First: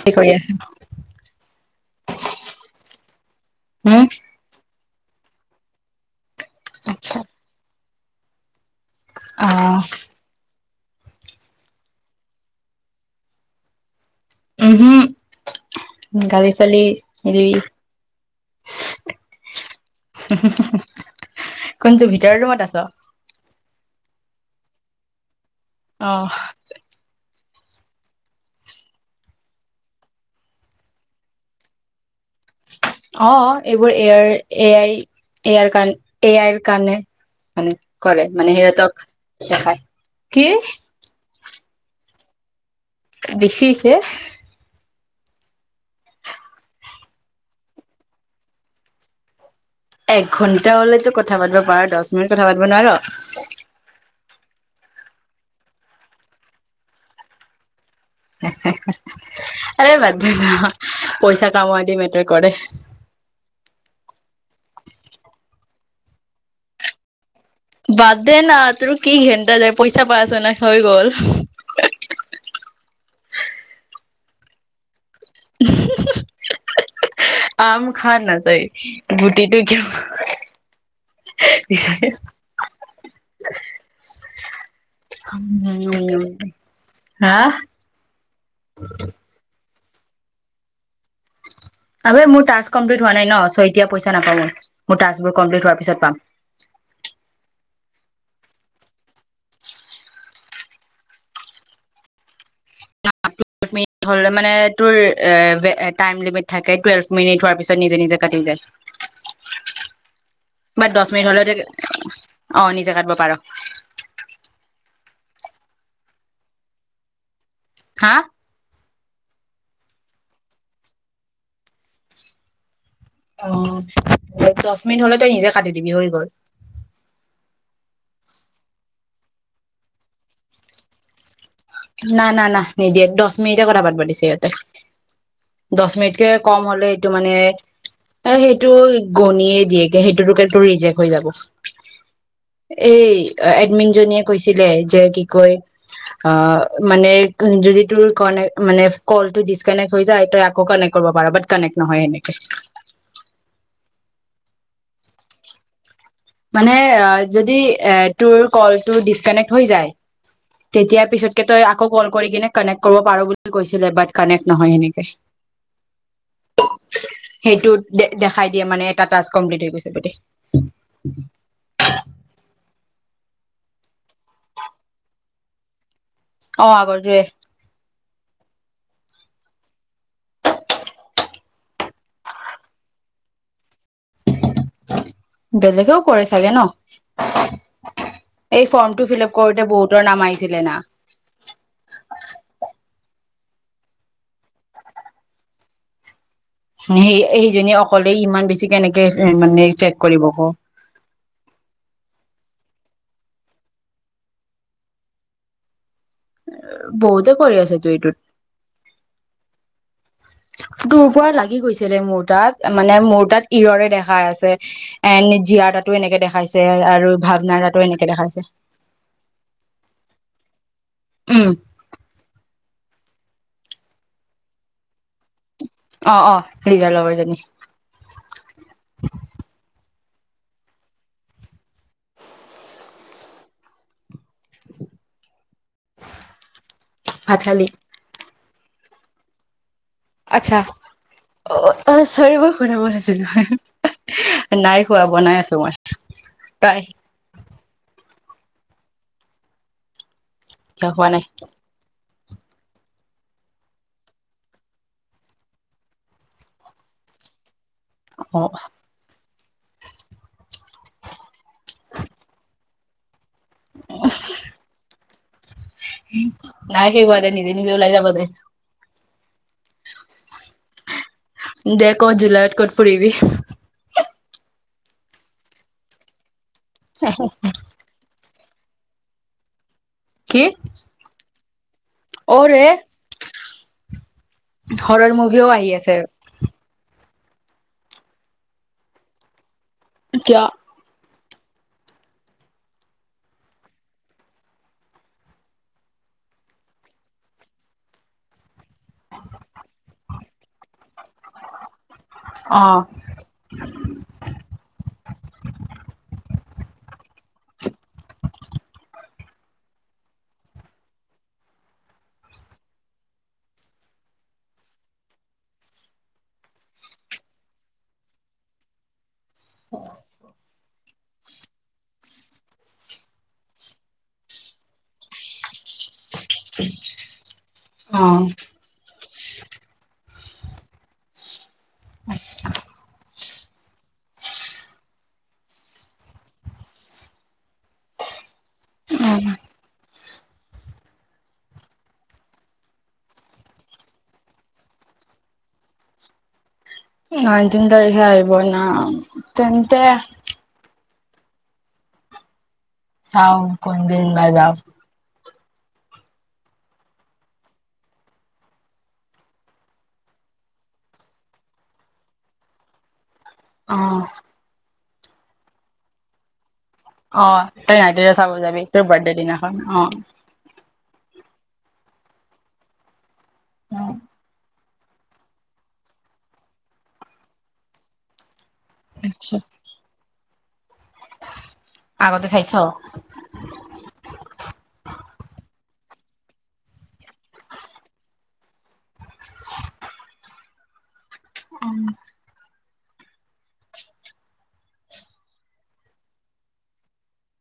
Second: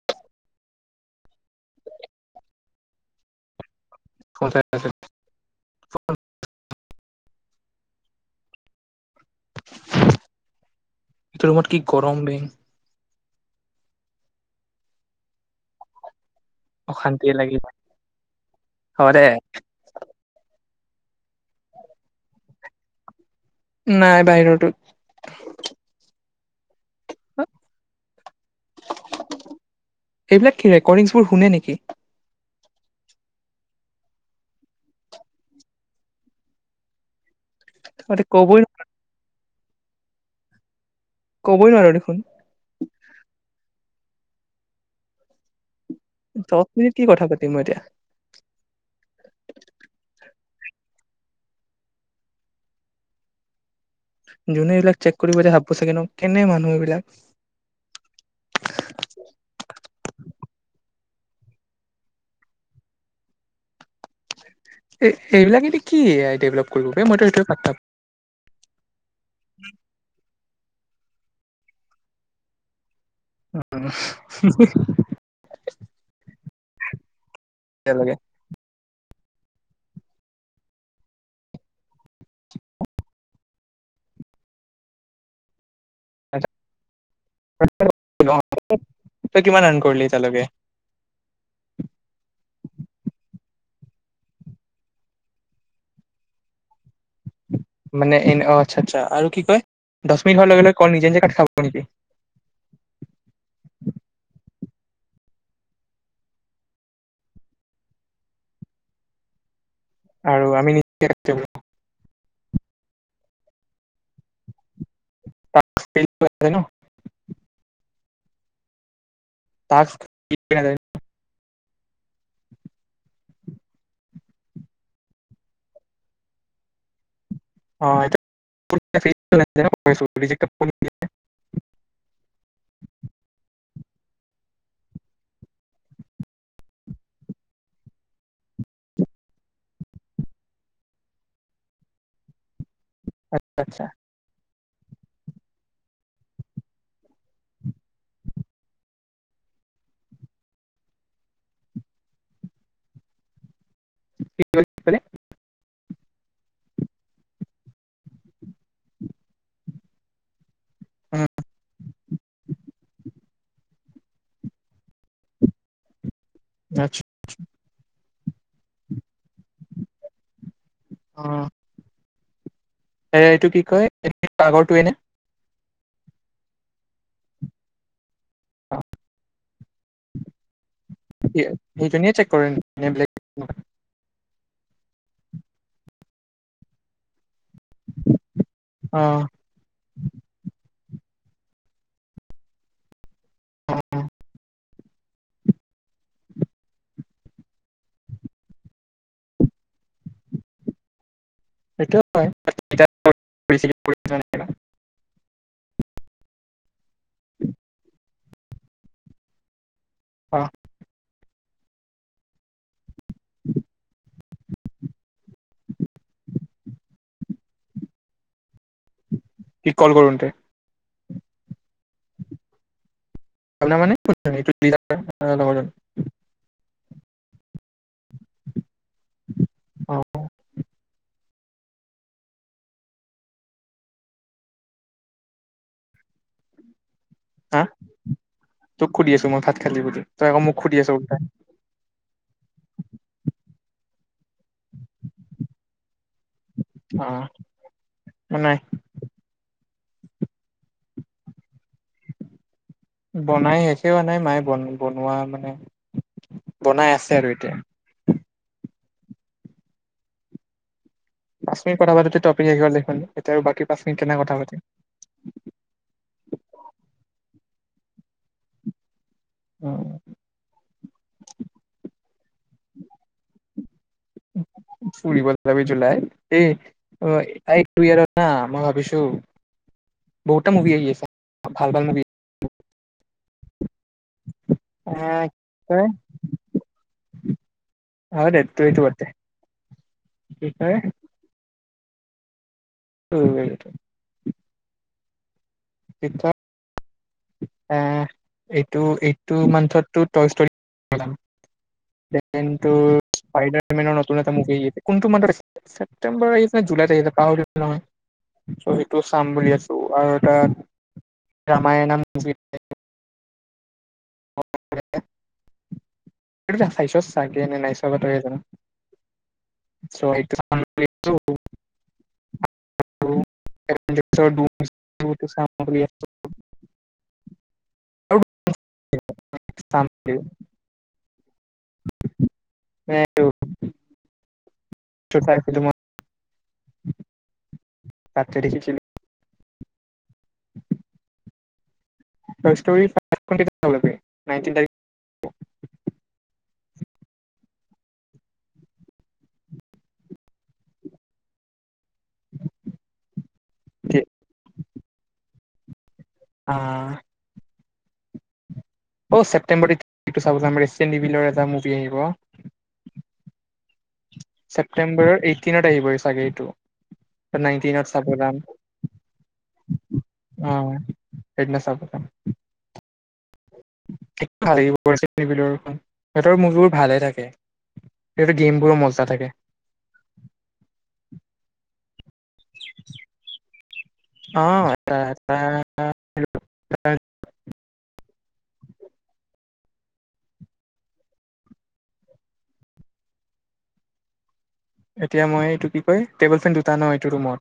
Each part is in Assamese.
কি কৰি আছো ন'। হম। পঞ্চায়ত। আতছা। অ' এইটো ৰৰুমত কি গৰম বং। উম হম গালি চলি অশান্তিয়ে নিদিবি লাগি হয় দে কোনটো ভিতৰৰ ৰুমত আছ? নাই বাহিৰতো। অ এইবিলাক কি ৰেকৰ্ডিংছ বোৰ শুনে নেকি? অ'এইবোৰ এয় এ আই এয়াৰ কাৰ, এ আইৰ কাৰণে। মানে তহঁতে কৰে মানে কবই সিহঁতক [unintelligible] কি? কবই নোৱাৰো দেখোন? বেছিছে দহ মিনিট কি কথা পাতিম মই এতিয়া? এক ঘন্টা হলেতো কথা পাতিব পাৰা দহ মিনিট কথা পাতিব নোৱাৰ? যোনে এইবিলাক চেক কৰিব যে ভাবো চাগেনো কেনে মানুহ এইবিলাক। আৰে বাদে না পইচা কামোৱ দি মেটাৰ কৰে। এ এইবিলাক এদি কি এআই ডেভেলপ কৰিব প মইতো এইটো বাদে না তোৰ কি ঘেণ্ন্দা যায় পইচা পাই আছ নাই। হৈ গ'ল অ আম খা এতিয়ালৈকে না তাই। গুটিটো কিয় বিচাৰিছ। উ। উ তই কিমান ৰান হা কৰিলি তালকে আবে মোৰ টাস্ক কমপ্লিট হোৱা নাই ন, চৌ এতিয়া পইচা নাপাম মোৰ টাস্ক বোৰ কমপ্লি হোৱাৰ পিছত পাম। মানে এনে অ আচ্ছা, আচ্ছা আৰু কি কয় দহ মিনিট হোৱাৰ লগে, লগে কল নিজে নিজে কাটি খাব নেকি? টোৰ এ টাইম লিমিট থাকে টুৱেল্ভ মিনিট হোৱাৰ পিছত নিজে, নিজে কাটি যায়। আৰু আমি বাত নিজে দহ কাট মিনিট খাব ন হলে অ' নিজে কাটিব পাৰ। টাস্ক [unintelligible] হা? টাস্ক [unintelligible] অ' দহ মিনিট হলে তই নিজে কাটি দিবি হৈ গ'ল। অ' [unintelligible] না, না, না, নিদিয়ে দহ মিনিটে কথা পাত পাতিছে ইহঁতে, দহ মিনিটকে কম হলে সেইটো মানে এ সেইটো গণিয়ে দিয়েকে সেইটোতোক ৰিজেক্ হৈ যাব। এই আচ্ছা আচ্ছা। এডমিনজনীয়ে কৈছে তিলে যে কি কৈ আ মানে যদি তোৰ কানক মানে কল ডিচকানেক্ট হৈ যায় তই আকৌ কানেক্ট কৰিব পাৰ ব কানেক্ট নহয় এনেকে কি ক'লে। মানে যদি তোৰ য তেতিয়া পিছতক তকৌ কল কৰি কিনে পাৰ কৈছিল খানে কৰে নহয় মানে। আচ্ছা সেইটো দে দেখাই দিয়ে মানে এটা ট্ কমপ্লিট হৈ গৈছে বুট অ এ এইটো কি কয় এই আগৰটোৱে নে? অ আগ যে অ সেইটোৱেয়ে চেক কৰে বেলেগ নকৰে। বেলেগেও কৰে চাগে ন এই অ ফৰ্মটো ফিল আপ কৰোতে বহুতৰ নাম আহিছিলে না। অ সেই সেইজনী অকলে ইমান বেছি কেনেকে মানে চেক কৰিব ক সেইটোৱেই হয়। বহুতে কৰি আছ তু অ এইটোত। দুৰ্বল লাগে। লি গৈছিলে মোৰ তাত মানে মোৰ তাত ইৰৰে দেখাই আছে এণ্ড জীয়াৰ তাতো এনেকে দেখাইছে আৰু ভাৱনাৰ তাতো এনেকে দেখাইছে ঠিক কল কৰোতে। উম আনা মানে সেইটো এে সেই লগৰজনি। সেয়া লগৰজনি। অ ভাত হা খালি। তোক সোধু আছো মই হা আচছা অ অ চৰিব কৰিব আছিল নো নাই খোৱা বনাই আছো মই। প্ৰায় অ বনাই কিয় হোৱা নাই। বনাই শেষো নাই মায়ে বন বনোৱা মানে বনাই আছে আৰু এতিয়া। অ পাছত কথা পাতেটপিক আহিব দেখ এতিয়া আৰু বাকী পাচখিনি কেনেক কথা পাতিম। আজি কিন্তু ওলাই যাব দে। অ দে ক'ত জিলা ক'ত পুৰিবি। ফুৰি বাব যাবি জুলাইত এই অ ইাৰ ন মই ভাবিছো। কি বহুতটা মোক আহি আছে ভাল ভাল অ হৰৰ আহ মুভিও আহি আছে। অ ন তো এইটো বত কিয় কি কয়? টো এইটো। পিঠা আহ এইটো এইটো মান্থতো দেন অ স্পাইডাৰ মেনৰ নতুন এটা মোনাটো মান ছেপ্টেম্বৰ । জুলাই তাৰিখতে পাহৰি নহয় চ' সেইটো চাম বুলি আছো আৰু এটা ৰামায় নাম। কিনি। সেইটো চাইছ চাগেনে নাইছ ত জানো চ সামগ্ৰ অহ। থাম সেই টোটো চাই ফিলোমত। তাততে দেখিছিলো। উ ষ্টৰি নট তাৰ নাইতিন তাৰিখে আহিব ন তেন্তে চাও কোন দিন ন যাওঁ। অহ অ' ছেপ্টেম্বৰাৰিটো চ ৰেষ্টিভিলৰ এটা মুভি আহিব। অহ ছেপটেম্বৰ এইটিনত আহিবই চাগ এইটো আহ তই নাইনটিনত নাইটৰে চাব যাম যাবি তোৰ বাৰ্থডে দিনাখন আহ অ', তে খাৰি নি সিহঁতৰ মুখবোৰ ভালে থাকে সেই গেমবোৰো মজা থাকে। আচ্ছা আগতে চাইছ অ আটা আটা। উম এতিয়া মই এইটো কি কয় টেবুল ফেন দুটা ন এইটো ৰুমত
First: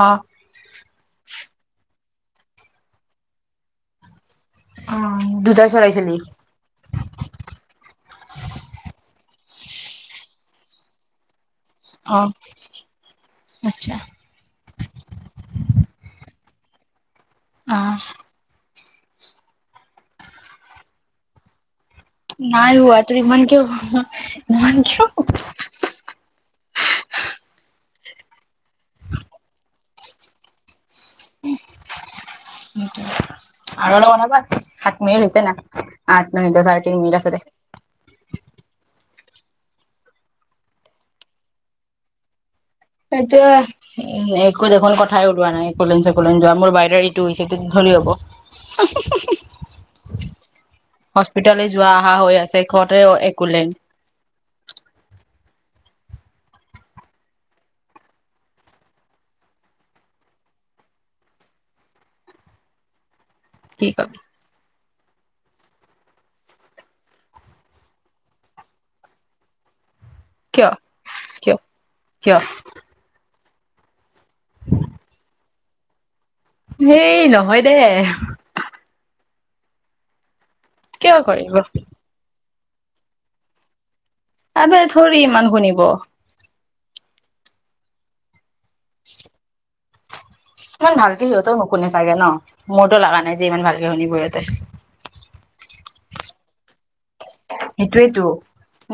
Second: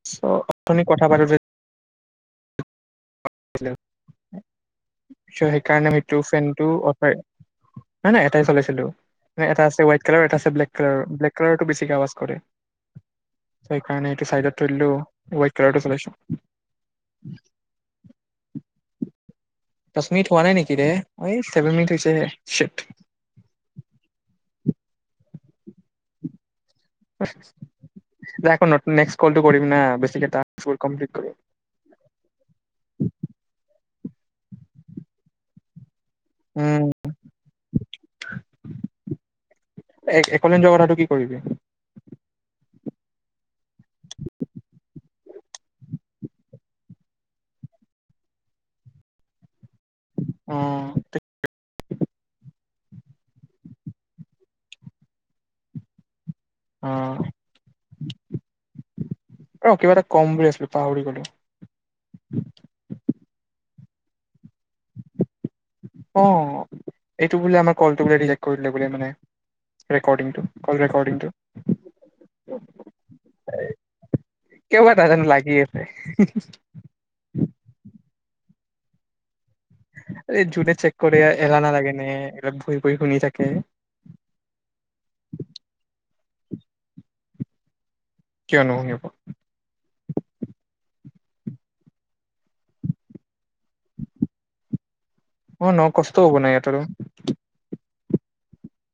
অ চ' অথনি কথা পাতোতে [unintelligible] অ সে - দুটাই সেইকাৰণে চলাইছিলি সেইটো ফেনটো [unintelligible] নাই নাই এটাই চলাইছিলো। নে এটা আছে হোৱাইট কালাৰ, এটা আছে ব্লেক কালাৰ, ব্লেক কালাৰ টো বেছিকে আৱাজ অ কৰে, সেইকাৰণে সেইটো চাইডত থৈ দিলো, হোৱাইট কালাৰটো চলাইছো। [inaudible] অহ। [inaudible] দচ মিনিট হোৱা নাই নেকি ৰে, এই ছেভেন মিনিট হৈছে। নাই হোৱা। তুমি ইমান কিয় [unintelligible] [unintelligible] এতিয়া আকো নত - নেক্সট্ কলটো কৰিম না বেছিকে টাস্ক [unintelligible] [unintelligible] [unintelligible] মিনিট হৈছে না? আঠ, নই, দচ আৰু উম। তিনি মিনিট আছেদে। এক - এক'লেণ্ড যোৱা কথাটো কি কৰিবি? সেইটোয়ে উ। একো দেখোন কথাই ওলোৱা নাই এক'লেণ্ড চেক'লেণ্ড যোৱা, মোৰ বাইডাৰ ঋতু হৈছে [unintelligible] হব। অ হস্পিতালৈ যোৱা আহা হৈ আছে। শেষতে অ - একু'লেণ্ড। অঁ। অ' কিবা এটা কম বুলি আছিলো পাহৰি গলো। কি ক? অ' এইটো বোলে আমাৰ কল টো বোলে ৰিজেক্ট কৰি দিলে বোলে মানে ৰেকৰ্ডিং টো কিয় কল ৰেকৰ্ডিং কিয় কিয় টো। কিয়বা নাজানো লাগি আছে। [unintelligible] হেই নহয় দে। এই জুনে চেক কিয় কৰে কৰিব এলাহ নালাগে নে? [unintelligible] ফুৰি শুনি থাকে। আবে থৰি ইমান শুনিব। [inaudible] কিয় নুশুনিব? ইমান ভালকে সিহঁতেও নুশুনে চাগে ন? মোৰতো লাগা নাই যে ইমান ভালকে শুনিব সিহঁতে। অ ন কষ্ট হ'ব না ইহঁতৰো। সেইটোৱে টো,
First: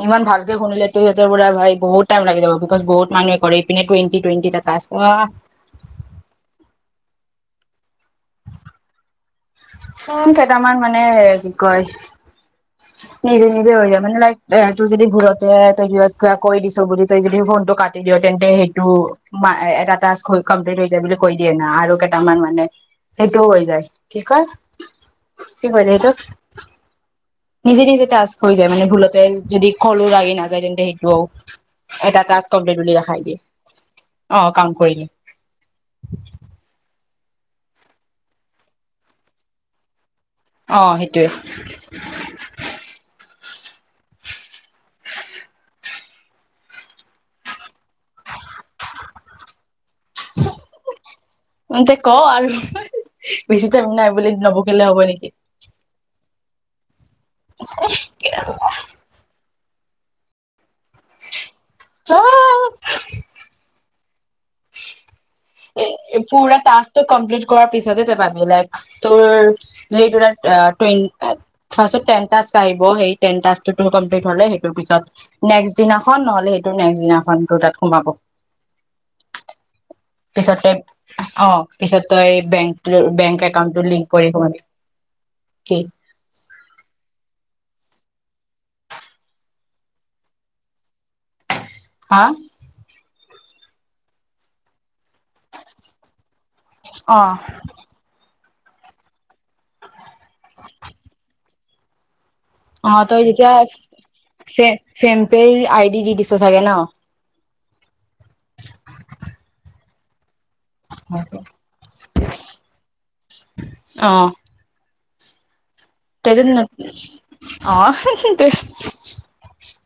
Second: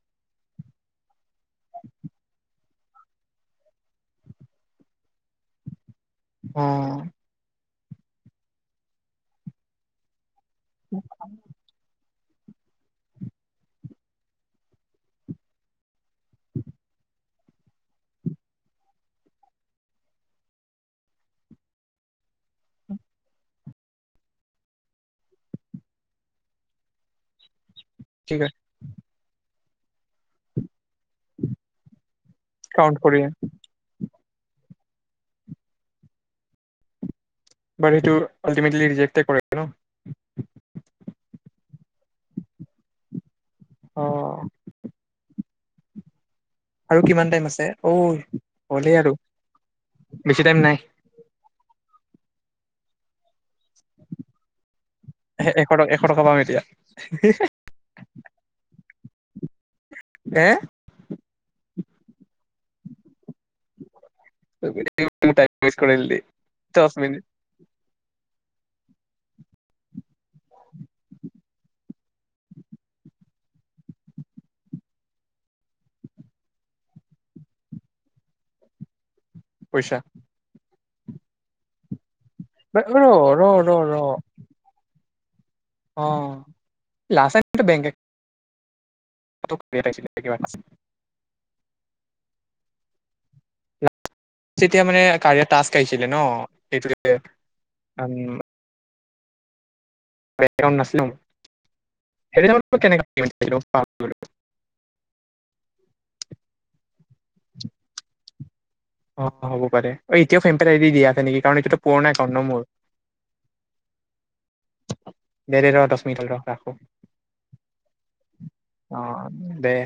ইমান ভালকে শুনিলে টো সিঁহতৰ পুৰা ভাই বহুত টাইম লাগি যাব বিকজ বহুত মানুহে কৰে। ইপিনে টুৱেণ্টি টুৱেণ্টি তা টাস্ক। ৱাহ। অঁ। [unintelligible] টামান মানে কি কয় নিজে নিজে হৈ যায়। মানে লাইক, তোৰ যদি ঘুৰতে তই [unintelligible] কৈ দিছ বুলি, তই যদি ফোনটো কাটি দিয় তেন্তে সেইটো মা - এ - এটা টাস্ক হৈ কমপ্লিট হৈ যায় বুলি কৈ দিয়ে না আৰু কেটামান মানে সেইটোও হৈ যায়, কি কয়, কি কয় ৰে সেইটোক? নিজে নিজে টাচ ঠিক হৈ আছে যায় মানে ভুলতে যদি কলো লাগি নাযায় তেন্তে সেই ব এটা কমপ্লিট উ কাউণ্ট কৰি দেখাই দিয়ে অ কাম কৰিলো। বাৰ সেইটো ৰিজেক্টে কৰে ন আহ সেইটোৱে। অ আৰু কিমান টাইম আছে অই হ'লেই আৰু বেছি টাইম নাই এতে ক আৰু বেছি টাইম নাই বুলি নবকলে হ'ব নেকি এশ টকা এশ টকা পাম এতিয়া অউ কেলা। এে আহ কৰিব লাগিব। এ পুৰা টাস্টো মিনিট কমপ্লিট কৰাৰ পিছত পাবি লাই ত ত ফ্ষটন আহিব সেই নম্ হলে সেইটো পিছত নেক্ দিনাখন নহলে সেইটো নেক্স দিনাখন তাত সোমাব পইচা পিছতে অ পিছত তই বেং ৰ বেংক ৰ ৰ একাউণ্টৰ ৰ লিংক কৰি কি অ লাচলাইনটো বেংক পতকে একেবাৰে। হা তেতিয়া মানে কাৰিয় তাচ আহিছিলে ন অ' সেইটোকে আম ওবেত কম নাছিলো। অ ত এতিয়াে পাহৰিলোঁ চেম পে আইত দি দি দিছো চাগে ন অ হ'ব পাৰে ঐ এতিয়াও ফেম পে দি দিয়া আছে নেকি কাৰণ এইটোতো পুৰণা কাৰণ ন মোৰ বেৰেৰত তেজ ন অ হেহে অ দে